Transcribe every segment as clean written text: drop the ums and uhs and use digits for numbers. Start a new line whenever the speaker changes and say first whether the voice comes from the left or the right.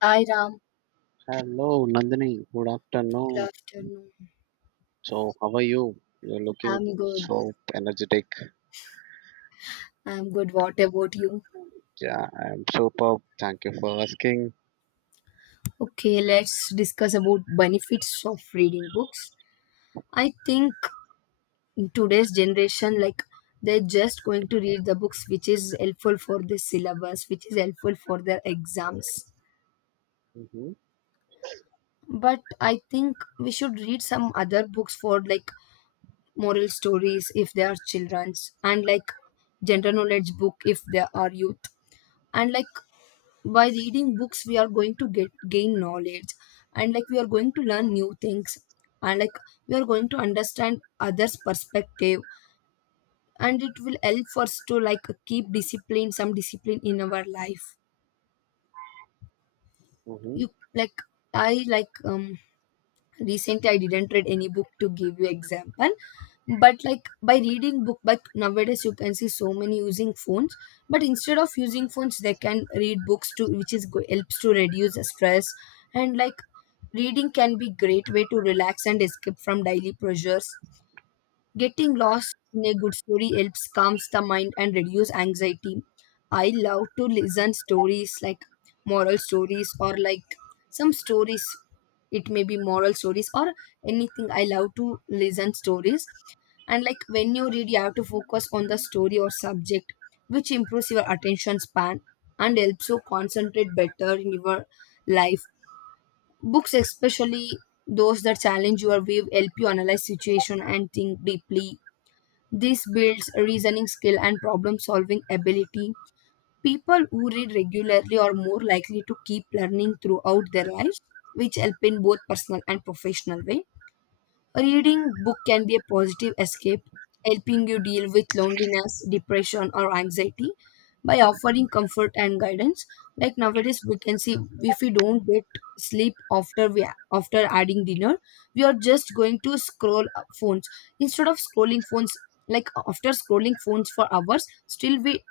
left: Hi Ram,
right: Hello, Nandini. Good
left: good
right: afternoon.
left: afternoon.
right: So, how are you? You're looking
left: I'm good.
right: so energetic.
left: What about you?
right: Yeah, I'm superb. Thank you for asking.
left: Okay, let's discuss about benefits of reading books. I think in today's generation, like they're just going to read the books which is helpful for the syllabus, which is helpful for their exams.
right: Mm-hmm,
left: But I think we should read some other books for like moral stories if they are children's, and like general knowledge book if they are youth, and like by reading books we are going to get gain knowledge, and like we are going to learn new things, and like we are going to understand others perspective, and it will help us to like keep discipline some discipline in our life.
right: mm-hmm.
left: You like I like recently I didn't read any book to give you example, but like by reading book, but nowadays you can see so many using phones, but instead of using phones they can read books to which is helps to reduce the stress. And like reading can be great way to relax and escape from daily pressures. Getting lost in a good story helps calms the mind and reduce anxiety. I love to listen stories like moral stories or like some stories. It may be moral stories or anything. I love to listen stories. And like when you read, you have to focus on the story or subject, which improves your attention span and helps you concentrate better in your life. Books, especially those that challenge your view, help you analyze situation and think deeply, this builds reasoning skill and problem solving ability. People who read regularly are more likely to keep learning throughout their lives, which help in both personal and professional way. Reading book can be a positive escape, helping you deal with loneliness, depression, or anxiety by offering comfort and guidance. Like nowadays, we can see if we don't get sleep after we after adding dinner, we are just going to scroll phones instead of scrolling phones. Like after scrolling phones for hours, still we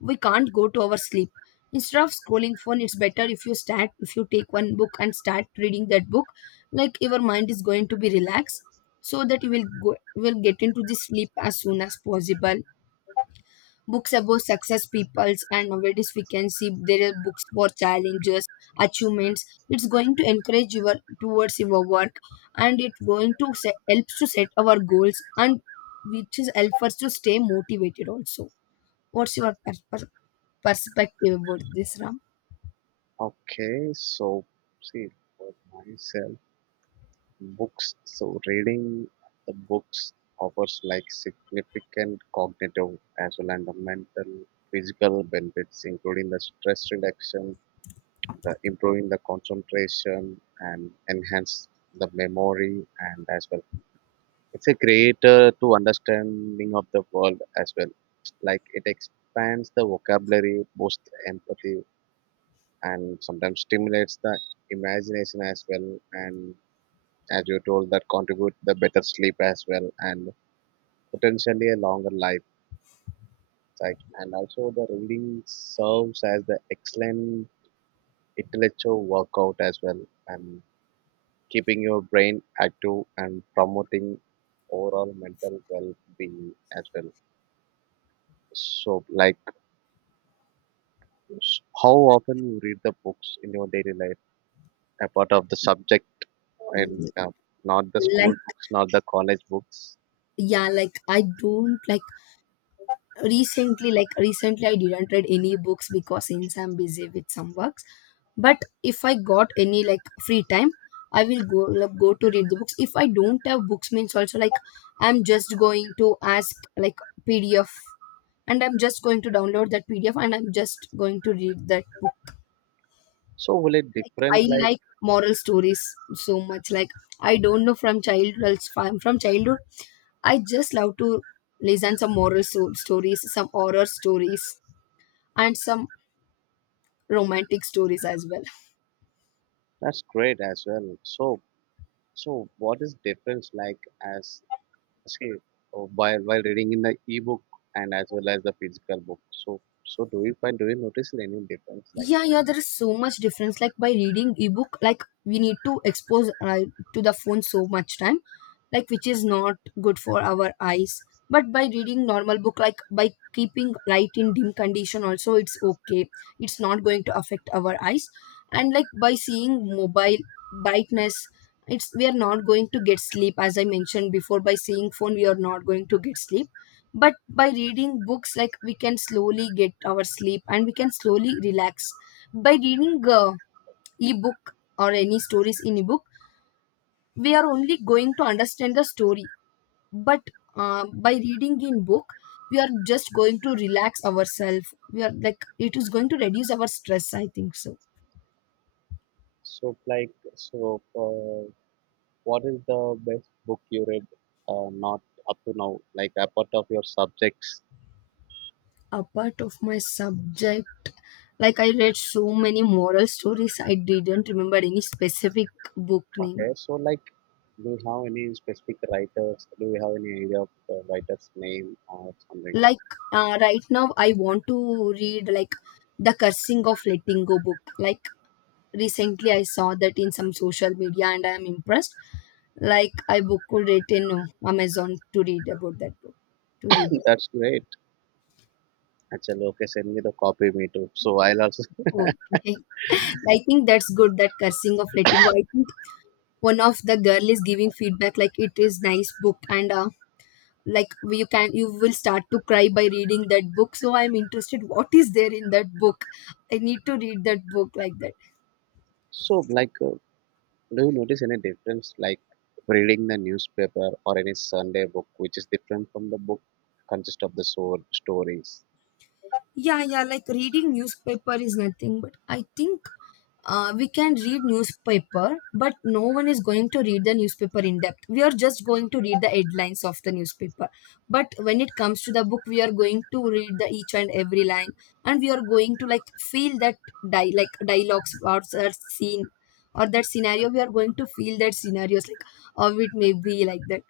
left: we can't go to our sleep. Instead of scrolling phone, it's better if you start, if you take one book and start reading that book, like your mind is going to be relaxed so that you will get into the sleep as soon as possible. Books about success peoples, and nowadays we can see there are books for challenges, achievements, it's going to encourage your towards your work, and it going to helps to set our goals, and which is helps us to stay motivated also. What's your perspective about this, Ram?
right: Okay, so see, for myself, books. So, reading the books offers like significant cognitive as well and the mental, physical benefits, including the stress reduction, the improving the concentration, and enhance the memory, and as well it's a great to understanding of the world as well. Like it expands the vocabulary, boosts empathy, and sometimes stimulates the imagination as well. And as you told, that contribute the better sleep as well, and potentially a longer life. Right? And also the reading serves as the excellent intellectual workout as well, and keeping your brain active and promoting overall mental well-being as well. So like, how often you read the books in your daily life, apart of the subject and
left: Mm,
right: not the school
left: like
right: books, not the college books?
left: yeah like I don't like, recently I didn't read any books because since I'm busy with some works. But if I got any like free time, I will go to read the books. If I don't have books means, also like I'm just going to ask like PDF, and I'm just going to download that PDF, and I'm just going to read that book.
right: So will it
left: Like I
right: different? Like,
left: like moral stories so much. Like I don't know, from childhood I just love to listen some moral stories, some horror stories, and some romantic stories as well.
right: that's great as well. So, so what is difference like, as say, oh, while reading in the e-book and as well as the physical book? So, so do you find, do you notice any difference like
left: Yeah,
right: that?
left: yeah, there is so much difference. Like by reading ebook, like we need to expose to the phone so much time, like which is not good for our eyes. But by reading normal book, like by keeping light in dim condition also it's okay, it's not going to affect our eyes. And like by seeing mobile brightness, it's we are not going to get sleep. As I mentioned before, by seeing phone we are not going to get sleep. But by reading books, like we can slowly get our sleep and we can slowly relax. By reading ebook or any stories in ebook, we are only going to understand the story. But by reading in book, we are just going to relax ourselves. We are like it is going to reduce our stress, I think so.
right: So like, so what is the best book you read, not up to now, like apart of your subjects?
left: Apart of my subject, like I read so many moral stories, I didn't remember any specific book name.
right: Okay, so like, do you have any specific writers? Do you have any idea of the writer's name or something?
left: Like right now I want to read like the cursing of letting go book. Like recently I saw that in some social media and I am impressed. Like I booked it in Amazon to read about that book, to read that.
right: That's great. Actually, okay, send me the copy, me too. So I'll also.
left: Okay. I think that's good, that cursing of letting go, I think one of the girl is giving feedback like it is nice book, and like you can, you will start to cry by reading that book, so I'm interested what is there in that book. I need to read that book like that.
right: So like, do you notice any difference, like reading the newspaper or any Sunday book, which is different from the book consist of the so stories?
left: Yeah, yeah, like reading newspaper is nothing, but I think we can read newspaper, but no one is going to read the newspaper in depth. We are just going to read the headlines of the newspaper. But when it comes to the book, we are going to read the each and every line, and we are going to like feel that like dialogues or that scene or that scenario. We are going to feel that scenarios like of it may be like that.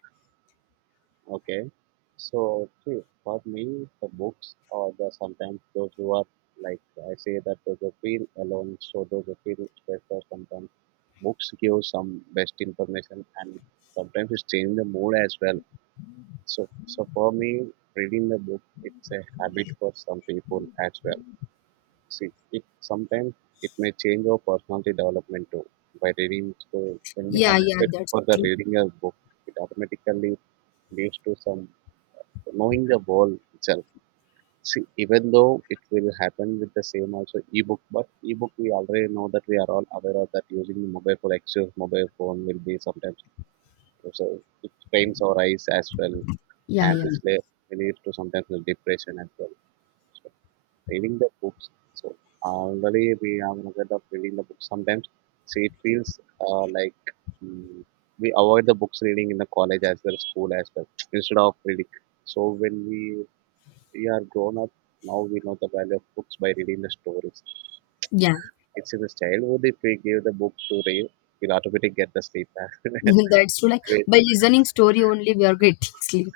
right: Okay, so see, for me, the books or the sometimes those who are like, I say that those who feel alone, so those who feel special sometimes. Books give some best information and sometimes it changes the mood as well. So, so for me, reading the book, it's a habit for some people as well. See, it sometimes it may change our personality development too by reading. So when we have
left: Yeah, yeah,
right: it
left: that's
right: for the
left: true.
right: reading a book, it automatically leads to some knowing the world itself. See, even though it will happen with the same also ebook, but ebook we already know that we are all aware of that using the mobile phone, excess mobile phone will be sometimes. So, so it pains our eyes as well,
left: Yeah,
right: and
left: yeah,
right: which leads to sometimes the depression as well. So reading the books, so already we are aware of reading the books. Sometimes, see, it feels like, mm, we avoid the books reading in the college as well, school as well, instead of reading. So when we are grown up, now we know the value of books by reading the stories.
left: yeah.
right: It's in the childhood if we give the book to read, we'll automatically get the sleep.
left: That's true. Like
right: Great.
left: by listening story only, we are getting sleep.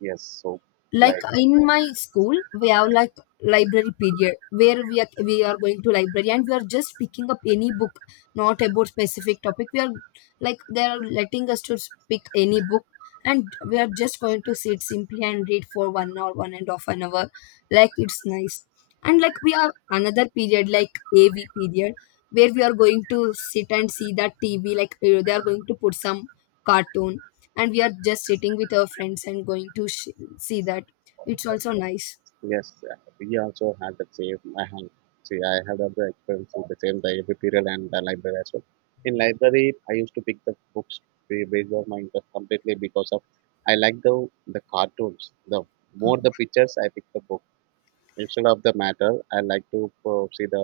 right: Yes. So
left: Like
right: like.
left: in my school we have like library period where we are going to library and we are just picking up any book, not about specific topic. We are like they are letting us to pick any book, and we are just going to sit simply and read for one or one and half an hour. Like it's nice. And like we have another period like AV period where we are going to sit and see that TV, like they are going to put some cartoon, and we are just sitting with our friends and going to see that. It's also nice.
right: Yes, we also had the same. I had, see, I had other experience with the same library period and the library as well. In library, I used to pick the books based on my interest completely because of I like the cartoons. The
left: Uh,
right: more the pictures, I pick the book instead of the matter. I like to see the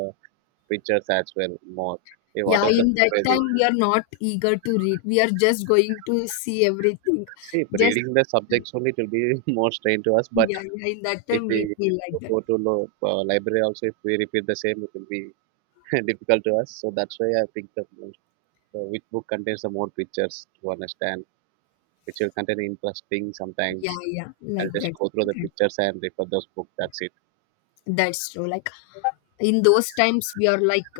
right: pictures as well more. Eh,
left: Yeah,
right: whatever the
left: in
right: book
left: that
right: may be.
left: time we are not eager to read. We are just going to see everything.
right: See, if
left: Just
right: reading the subjects only, it will be more strain to us. But
left: yeah, yeah. In that
right: if
left: time we
right: we
left: feel like that.
right: go to library also, if we repeat the same, it will be difficult to us. So that's why I picked the book. So which book contains the more pictures to understand, which will contain interesting
left: Yeah,
right: sometimes.
left: yeah, like
right: I'll just
left: that.
right: go through the
left: that-
right: pictures and refer those books. That's it.
left: That's true. Like in those times we are like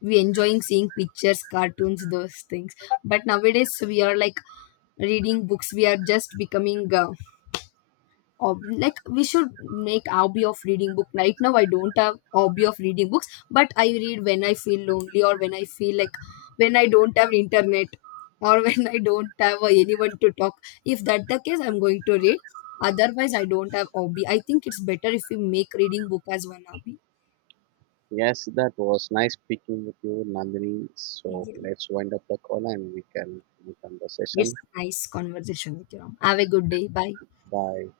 left: we enjoying seeing pictures, cartoons, those things. But nowadays we are like reading books. We are just becoming like we should make hobby of reading book. Right now I don't have hobby of reading books, but I read when I feel lonely or when I feel like when I don't have internet, or when I don't have anyone to talk. If that the case, I'm going to read. Otherwise I don't have hobby. I think it's better if we make reading book as one hobby.
right: Yes, that was nice speaking with you, Nandini. So
left: Yeah.
right: let's wind up the call and we can end the session.
left: It's nice conversation with you, Ram. Have a good day, bye.
right: Bye.